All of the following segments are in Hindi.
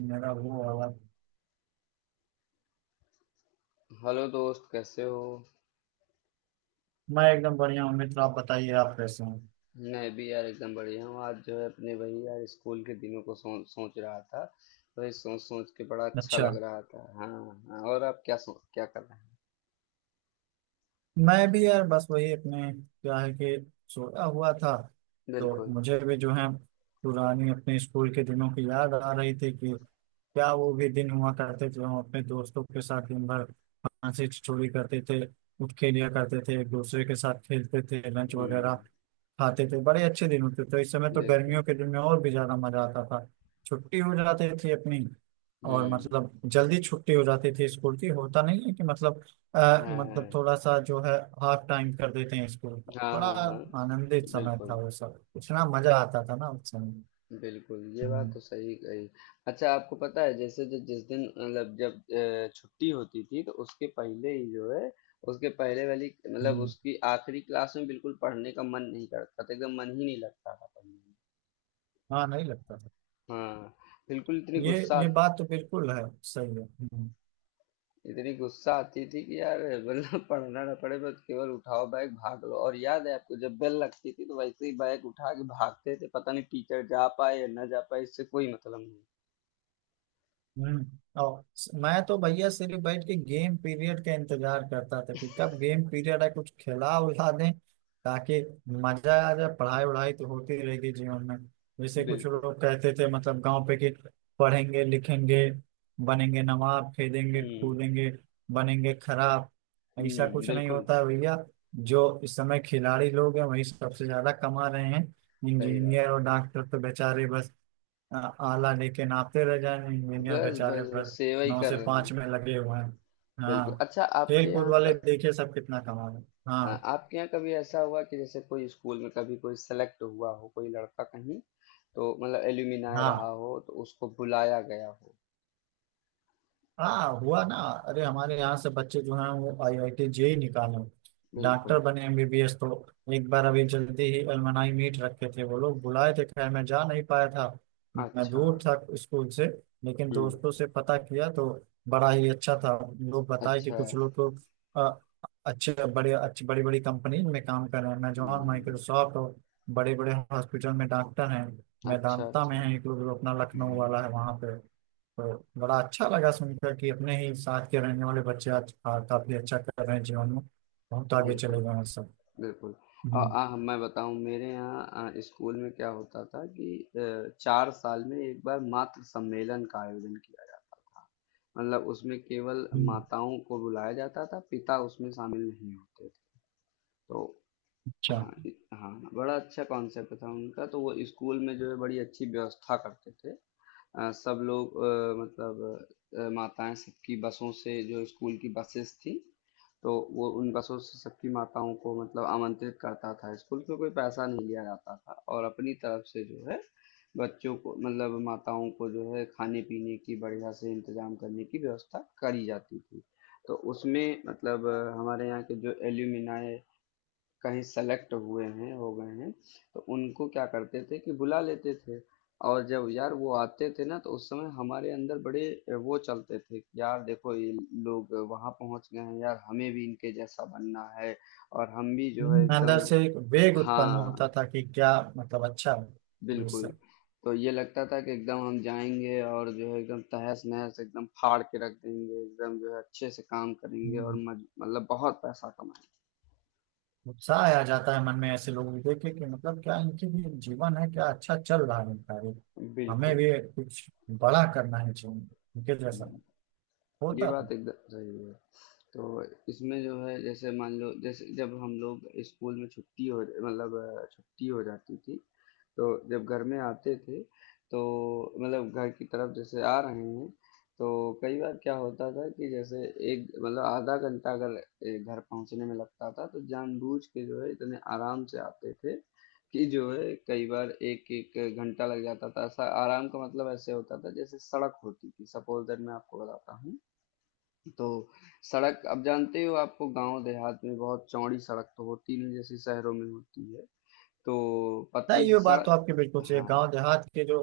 मेरा वो वाला। हेलो दोस्त, कैसे हो? मैं एकदम बढ़िया हूँ मित्र, आप बताइए आप कैसे हैं। मैं भी यार एकदम बढ़िया हूँ। आज जो है अपने वही यार स्कूल के दिनों को सोच सोच रहा था। वही सोच सोच के बड़ा अच्छा अच्छा। लग रहा था। हाँ हाँ, और आप क्या सोच क्या कर रहे हैं? मैं भी यार बस वही अपने क्या है कि सोया हुआ था। तो बिल्कुल। मुझे भी जो है पुरानी अपने स्कूल के दिनों की याद आ रही थी कि क्या वो भी दिन हुआ करते थे। हम अपने दोस्तों के साथ दिन भर हंसी ठिठोली करते थे, उठ खेलिया करते थे, एक दूसरे के साथ खेलते थे, लंच वगैरह हम्म। खाते थे। बड़े अच्छे दिन होते थे। तो इस समय तो बिल्कुल। गर्मियों के दिन में और भी ज्यादा मजा आता था। छुट्टी हो जाती थी अपनी, और हम्म। मतलब जल्दी छुट्टी हो जाती थी स्कूल की। होता नहीं है कि मतलब हाँ हाँ मतलब थोड़ा सा जो है हाफ टाइम कर देते हैं इसको। हाँ। बड़ा हाँ हाँ। आनंदित समय था बिल्कुल। वो। सब इतना मजा आता था ना उस समय। बिल्कुल, ये बात हम्म। तो सही कही। अच्छा, आपको पता है जैसे जो जिस दिन मतलब जब छुट्टी होती थी तो उसके पहले ही जो है उसके पहले वाली मतलब हम्म। उसकी आखिरी क्लास में बिल्कुल पढ़ने का मन नहीं करता था, एकदम मन ही नहीं लगता था पढ़ने में। हाँ नहीं लगता था। हाँ, बिल्कुल ये ये बात तो बिल्कुल है, सही है। हम्म। इतनी गुस्सा आती थी कि यार मतलब पढ़ना ना पड़े, बस केवल उठाओ बैग भाग लो। और याद है आपको जब बेल लगती थी तो वैसे ही बैग उठा के भागते थे, पता नहीं टीचर जा पाए या ना जा पाए, इससे कोई मतलब नहीं। हम्म। और मैं तो भैया सिर्फ बैठ के गेम पीरियड का इंतजार करता था कि कब गेम पीरियड है, कुछ खिला उला दें ताकि मजा आ जाए। पढ़ाई वढ़ाई तो होती रहेगी जीवन में। जैसे कुछ बिल्कुल। लोग कहते थे मतलब गांव पे कि पढ़ेंगे लिखेंगे बनेंगे नवाब, खेलेंगे हुँ, कूदेंगे बनेंगे खराब। ऐसा हुँ, कुछ नहीं बिल्कुल। होता है भैया। जो इस समय खिलाड़ी लोग हैं वही सबसे ज्यादा कमा रहे हैं। सही बात इंजीनियर और डॉक्टर तो बेचारे बस आ- आला लेके नापते रह जाएं। है। इंजीनियर बस बेचारे बस बस बस सेवा ही नौ कर से रहे हैं। पांच में लगे हुए हैं। बिल्कुल, हाँ। अच्छा आपके खेल कूद यहाँ वाले का। देखिए सब कितना कमा रहे हैं। हाँ, हाँ। आपके यहाँ कभी ऐसा हुआ कि जैसे कोई स्कूल में कभी कोई सेलेक्ट हुआ हो, कोई लड़का कहीं, तो मतलब एल्यूमिनाय रहा हाँ, हो तो उसको बुलाया गया हो? हाँ हुआ ना। अरे हमारे यहाँ से बच्चे जो हैं वो आईआईटी जेई निकाले, डॉक्टर बिल्कुल। बने एमबीबीएस। तो एक बार अभी जल्दी ही अलमनाई मीट रखे थे, वो लोग बुलाए थे, खैर मैं जा नहीं पाया था। मैं अच्छा। दूर था स्कूल से। लेकिन हम्म। दोस्तों से पता किया तो बड़ा ही अच्छा था। लोग बताए कि अच्छा। कुछ लोग तो अ, अच्छे बड़े, अच्छी बड़ी बड़ी कंपनी में काम कर रहे हैं। मैं जॉन हम्म। माइक्रोसॉफ्ट और बड़े बड़े हॉस्पिटल में डॉक्टर हैं। मैं अच्छा दांता अच्छा। में है एक लोग जो अपना लखनऊ हम्म। वाला है वहाँ पे। तो बड़ा अच्छा लगा सुनकर कि अपने ही साथ के रहने वाले बच्चे आज काफी अच्छा कर रहे हैं जीवन में। बहुत आगे बिल्कुल। चले गए हैं सब। बिल्कुल। आ, हम्म। आ, मैं बताऊं मेरे यहाँ स्कूल में क्या होता था कि चार साल में एक बार मातृ सम्मेलन का आयोजन किया जाता था, मतलब उसमें केवल हम्म। माताओं को बुलाया जाता था, पिता उसमें शामिल नहीं होते थे। तो अच्छा। हाँ हाँ, बड़ा अच्छा कॉन्सेप्ट था उनका, तो वो स्कूल में जो है बड़ी अच्छी व्यवस्था करते थे। सब लोग मतलब माताएँ सबकी, बसों से जो स्कूल की बसेस थी, तो वो उन बसों से सबकी माताओं को मतलब आमंत्रित करता था, स्कूल से कोई पैसा नहीं लिया जाता था, और अपनी तरफ से जो है, बच्चों को मतलब माताओं को जो है खाने-पीने की बढ़िया से इंतज़ाम करने की व्यवस्था करी जाती थी। तो उसमें मतलब हमारे यहाँ के जो एल्युमिनाई कहीं सेलेक्ट हुए हैं हो गए हैं, तो उनको क्या करते थे कि बुला लेते थे। और जब यार वो आते थे ना, तो उस समय हमारे अंदर बड़े वो चलते थे कि यार देखो ये लोग वहां पहुंच गए हैं, यार हमें भी इनके जैसा बनना है, और हम भी जो है अंदर एकदम। से एक वेग उत्पन्न हाँ। होता था कि क्या मतलब अच्छा है। बिल्कुल। दूसरा। तो ये लगता था कि एकदम हम जाएंगे और जो है एकदम तहस नहस एकदम फाड़ के रख देंगे, एकदम जो है अच्छे से काम करेंगे और हम्म, मतलब बहुत पैसा कमाएंगे। उत्साह आ जाता है मन में ऐसे लोगों को देखे कि मतलब क्या इनकी भी जीवन है, क्या अच्छा चल रहा है इनका भी। हमें बिल्कुल। भी कुछ बड़ा करना है जीवन में, इनके जैसा हम्म, ये होता था। बात एकदम सही है। तो इसमें जो है जैसे मान लो, जैसे जब हम लोग स्कूल में छुट्टी हो मतलब छुट्टी हो जाती थी, तो जब घर में आते थे, तो मतलब घर की तरफ जैसे आ रहे हैं, तो कई बार क्या होता था कि जैसे एक मतलब आधा घंटा अगर घर पहुंचने में लगता था, तो जानबूझ के जो है इतने आराम से आते थे कि जो है कई बार एक एक घंटा लग जाता था। ऐसा आराम का मतलब ऐसे होता था जैसे सड़क होती थी, सपोज दैट मैं आपको बताता हूँ। तो सड़क, अब जानते हो आपको गांव देहात में बहुत चौड़ी सड़क तो होती नहीं जैसे शहरों में होती है, तो पतली नहीं, सी ये बात तो सड़क। आपकी बिल्कुल सही है। हाँ। गांव देहात के जो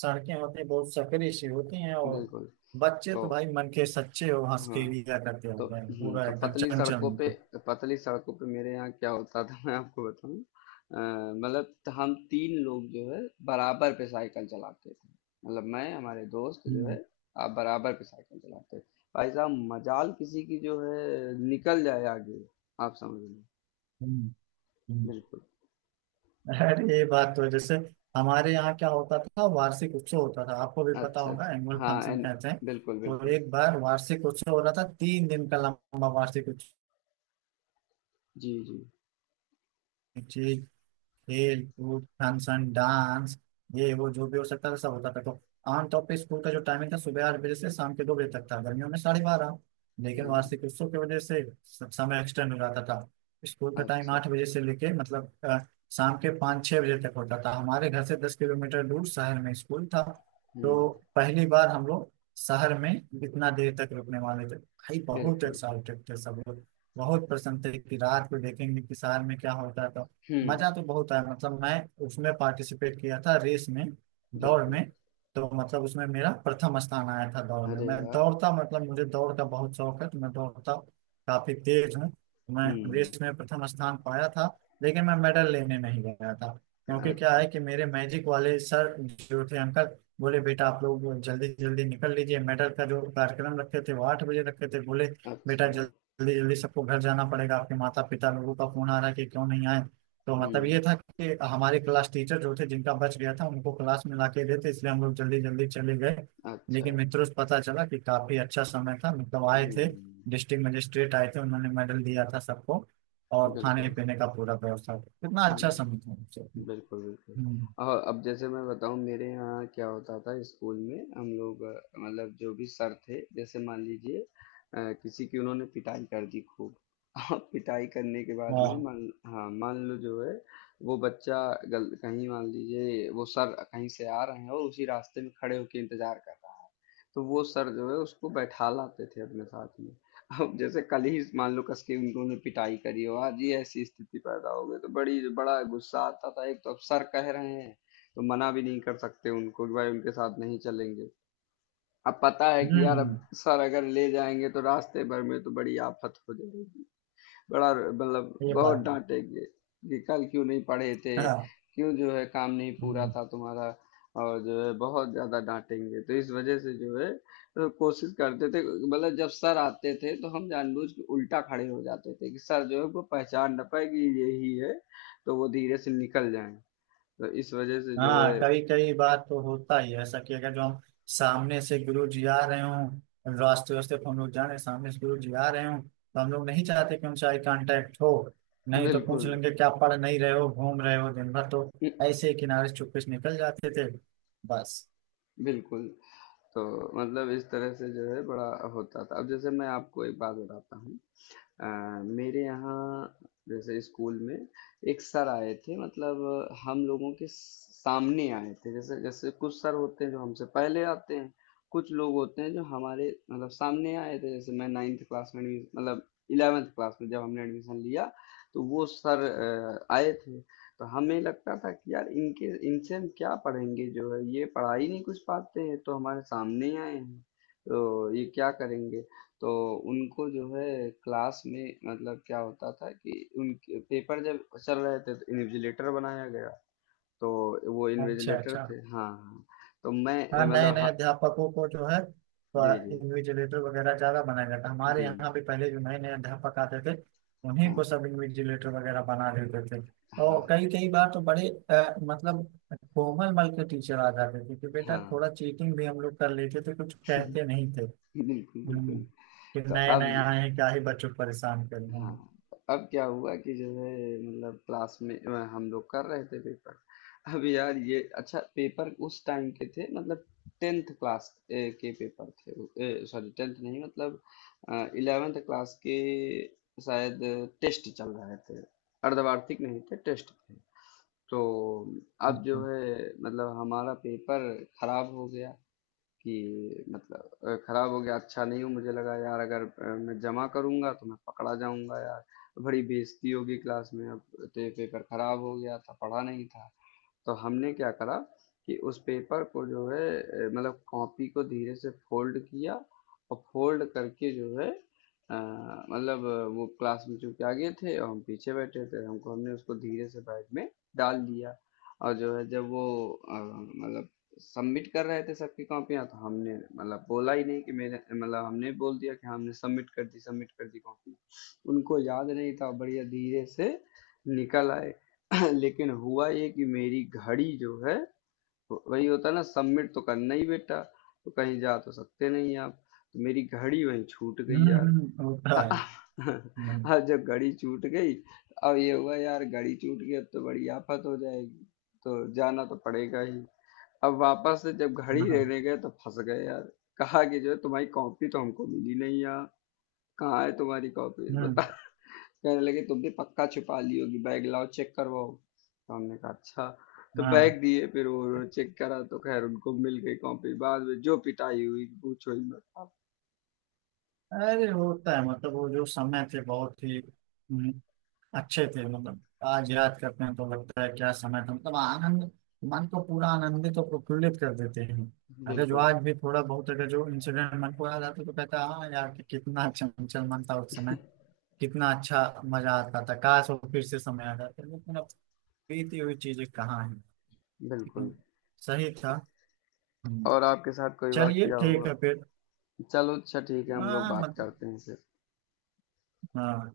सड़कें होती हैं बहुत सकरी सी होती हैं। और बिल्कुल। बच्चे तो। तो भाई मन के सच्चे, और हंस के हाँ। लिया करते तो। होते हैं, हम्म, पूरा तो एकदम पतली चंचल सड़कों मन पे, के। पतली सड़कों पे मेरे यहाँ क्या होता था मैं आपको बताऊं मतलब हम तीन लोग जो है बराबर पे साइकिल चलाते थे, मतलब मैं हमारे दोस्त जो हम्म। है आप बराबर पे साइकिल चलाते थे, भाई साहब मजाल किसी की जो है निकल जाए आगे, आप समझ लो। हम्म। हम्म। बिल्कुल। अरे ये बात तो है। जैसे हमारे यहाँ क्या होता था, वार्षिक उत्सव होता था। आपको भी पता अच्छा, होगा, अच्छा। एनुअल हाँ, फंक्शन एन। कहते हैं। बिल्कुल, तो बिल्कुल। एक बार वार्षिक उत्सव हो रहा था, तीन दिन का लंबा वार्षिक जी, जी। उत्सव, खेल कूद फंक्शन डांस, ये वो जो भी हो सकता था सब होता था। तो आमतौर पर स्कूल का जो टाइमिंग था सुबह आठ बजे से शाम के दो बजे तक था, गर्मियों में साढ़े बारह। लेकिन हाँ, वार्षिक उत्सव की वजह से समय एक्सटेंड हो जाता था। स्कूल का टाइम अच्छा। आठ बजे से लेके मतलब शाम के पाँच छः बजे तक होता था। हमारे घर से दस किलोमीटर दूर शहर में स्कूल था। हुँ, तो पहली बार हम लोग शहर में इतना देर तक रुकने वाले थे, भाई बहुत बिल्कुल। एक्साइटेड थे सब लोग। बहुत पसंद थे कि रात को देखेंगे कि शहर में क्या होता है। तो हुँ, मजा तो बहुत आया, मतलब मैं उसमें पार्टिसिपेट किया था रेस में, दौड़ बिल्कुल। में। तो मतलब उसमें मेरा प्रथम स्थान आया था दौड़ में। अरे मैं वाह! दौड़ता मतलब मुझे दौड़ का बहुत शौक है, तो मैं दौड़ता काफी तेज हूँ मैं। रेस हुँ, में प्रथम स्थान पाया था, लेकिन मैं मेडल लेने नहीं गया था। क्योंकि क्या अच्छा, है कि मेरे मैजिक वाले सर जो थे अंकल, बोले बेटा आप लोग जल्दी जल्दी निकल लीजिए। मेडल का जो कार्यक्रम रखे थे वो आठ बजे रखे थे। बोले बेटा अच्छा। जल्दी जल्दी सबको घर जाना पड़ेगा, आपके माता पिता लोगों का फोन आ रहा है कि क्यों नहीं आए। तो मतलब ये हुँ, था कि हमारे क्लास टीचर जो थे जिनका बच गया था उनको क्लास में ला के देते, इसलिए हम लोग जल्दी जल्दी चले गए। अच्छा। लेकिन मित्रों से पता चला कि काफी अच्छा समय था, मतलब आए थे हुँ, डिस्ट्रिक्ट मजिस्ट्रेट आए थे, उन्होंने मेडल दिया था सबको। और खाने बिल्कुल। पीने का पूरा व्यवस्था, कितना अच्छा समय हुँ। था उनसे। बिल्कुल, बिल्कुल। हम्म। और अब जैसे मैं बताऊँ मेरे यहाँ क्या होता था, स्कूल में हम लोग मतलब जो भी सर थे जैसे मान लीजिए किसी की उन्होंने पिटाई कर दी खूब, और पिटाई करने के बाद में वाह। मान, हाँ मान लो जो है वो बच्चा गल कहीं, मान लीजिए वो सर कहीं से आ रहे हैं और उसी रास्ते में खड़े होकर इंतजार कर रहा है, तो वो सर जो है उसको बैठा लाते थे अपने साथ में। अब जैसे कल ही मान लो कस के उन्होंने पिटाई करी हो, आज ये ऐसी स्थिति पैदा हो गई, तो बड़ी बड़ा गुस्सा आता था, एक तो अब सर कह रहे हैं तो मना भी नहीं कर सकते उनको कि भाई उनके साथ नहीं चलेंगे। अब पता है हम्म। कि यार अब सर अगर ले जाएंगे तो रास्ते भर में तो बड़ी आफत हो जाएगी, बड़ा मतलब ये बहुत बात है। डांटेंगे कि कल क्यों नहीं पढ़े थे, हाँ। क्यों जो है काम नहीं पूरा हम्म। था तुम्हारा, और जो है बहुत ज्यादा डांटेंगे, तो इस वजह से जो है तो कोशिश करते थे, मतलब जब सर आते थे तो हम जानबूझ के उल्टा खड़े हो जाते थे कि सर जो है वो पहचान ना पाए कि ये ही है, तो वो धीरे से निकल जाएं, तो इस वजह से जो हाँ, है। कई कई बार तो होता ही है ऐसा, कि अगर जो हम सामने से गुरु जी आ रहे हों, रास्ते वास्ते पर हम लोग जा रहे हैं सामने से गुरु जी आ रहे हों, तो हम लोग नहीं चाहते कि उनसे आई कांटेक्ट हो। नहीं तो पूछ बिल्कुल। लेंगे क्या पढ़ नहीं रहे हो, घूम रहे हो दिन भर। तो ऐसे ही किनारे से चुपके से निकल जाते थे बस। बिल्कुल। तो मतलब इस तरह से जो है बड़ा होता था। अब जैसे मैं आपको एक बात बताता हूँ, अ, मेरे यहाँ जैसे स्कूल में एक सर आए थे, मतलब हम लोगों के सामने आए थे, जैसे जैसे कुछ सर होते हैं जो हमसे पहले आते हैं, कुछ लोग होते हैं जो हमारे मतलब सामने आए थे, जैसे मैं नाइन्थ क्लास में एडमिशन मतलब इलेवेंथ क्लास में जब हमने एडमिशन लिया, तो वो सर आए थे। तो हमें लगता था कि यार इनके इनसे हम क्या पढ़ेंगे, जो है ये पढ़ा ही नहीं कुछ पाते हैं तो हमारे सामने ही आए हैं, तो ये क्या करेंगे? तो उनको जो है क्लास में मतलब क्या होता था कि उनके पेपर जब चल रहे थे तो इन्विजिलेटर बनाया गया, तो वो अच्छा, इन्विजिलेटर अच्छा। थे। हाँ हाँ। तो मैं हाँ, नए मतलब नए हाँ। अध्यापकों को जो है जी जी। इन्विजिलेटर वगैरह ज्यादा बनाया जाता है। हमारे हम्म। यहाँ भी पहले जो नए नए अध्यापक आते थे उन्हीं हाँ। को सब इन्विजिलेटर वगैरह बना देते थे। और हाँ। कई कई बार तो बड़े मतलब कोमल मल के टीचर आ जाते थे कि बेटा हाँ। थोड़ा चीटिंग भी हम लोग कर लेते थे, कुछ कहते नहीं थे। बिल्कुल बिल्कुल। हम्म। कि तो नए अब। नए आए हैं क्या ही बच्चों को परेशान कर रहे हाँ। हैं। अब क्या हुआ कि जो है मतलब क्लास में हम लोग कर रहे थे पेपर, अब यार ये अच्छा पेपर उस टाइम के थे, मतलब टेंथ क्लास के पेपर थे, सॉरी टेंथ नहीं मतलब इलेवेंथ क्लास के शायद, टेस्ट चल रहे थे, अर्धवार्षिक नहीं थे, टेस्ट थे। तो अब अच्छा। जो है मतलब हमारा पेपर खराब हो गया, कि मतलब खराब हो गया अच्छा नहीं हो, मुझे लगा यार अगर मैं जमा करूंगा तो मैं पकड़ा जाऊंगा यार, बड़ी बेइज्जती होगी क्लास में। अब तो ये पेपर खराब हो गया था, पढ़ा नहीं था, तो हमने क्या करा कि उस पेपर को जो है मतलब कॉपी को धीरे से फोल्ड किया, और फोल्ड करके जो है मतलब वो क्लास में चूंकि आगे थे और हम पीछे बैठे थे हमको, हमने उसको धीरे से बैग में डाल दिया। और जो है जब वो मतलब सबमिट कर रहे थे सबकी कॉपियां, तो हमने मतलब बोला ही नहीं कि मेरे मतलब हमने बोल दिया कि हाँ, हमने सबमिट कर दी, सबमिट कर दी कॉपी, उनको याद नहीं था, बढ़िया धीरे से निकल आए। लेकिन हुआ ये कि मेरी घड़ी जो है, वही होता है ना, सबमिट तो करना ही बेटा, तो कहीं जा तो सकते नहीं आप, तो मेरी घड़ी वहीं छूट गई हम्म। यार। हम्म, होता है। हम्म। अब जब घड़ी छूट गई, अब ये हुआ यार घड़ी छूट गई, अब तो बड़ी आफत हो जाएगी, तो जाना तो पड़ेगा ही। अब वापस से जब घड़ी हाँ। लेने गए तो फंस गए यार, कहा कि जो है तुम्हारी कॉपी तो हमको मिली नहीं यार, कहाँ है तुम्हारी कॉपी बता, हम्म। कहने लगे तुमने पक्का छुपा ली होगी, बैग लाओ चेक करवाओ, तो हमने कहा अच्छा, तो हाँ। बैग दिए फिर वो चेक करा, तो खैर उनको मिल गई कॉपी, बाद में जो पिटाई हुई पूछो ही मत। अरे होता है, मतलब वो जो समय थे बहुत ही अच्छे थे। मतलब आज याद करते हैं तो लगता है क्या समय था, मतलब आनंद, मन को पूरा आनंदित और प्रफुल्लित कर देते हैं। अगर जो बिल्कुल। आज भी थोड़ा बहुत अगर जो इंसिडेंट मन को याद आता है, तो कहता है हाँ यार कि कितना चंचल मन था उस समय, कितना अच्छा मजा आता था। काश वो फिर से समय आ जाता, लेकिन अब बीती हुई चीजें कहाँ है। लेकिन बिल्कुल। सही था। हम्म, और आपके साथ कोई चलिए वाकया ठीक हुआ? है फिर। चलो अच्छा, ठीक है, हम लोग हाँ बात मतलब करते हैं फिर। हाँ,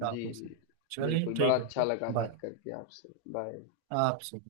जी काफी जी। समय। चलिए बिल्कुल, बड़ा ठीक है अच्छा फिर। लगा बाय। बात करके आपसे। बाय। आपसे।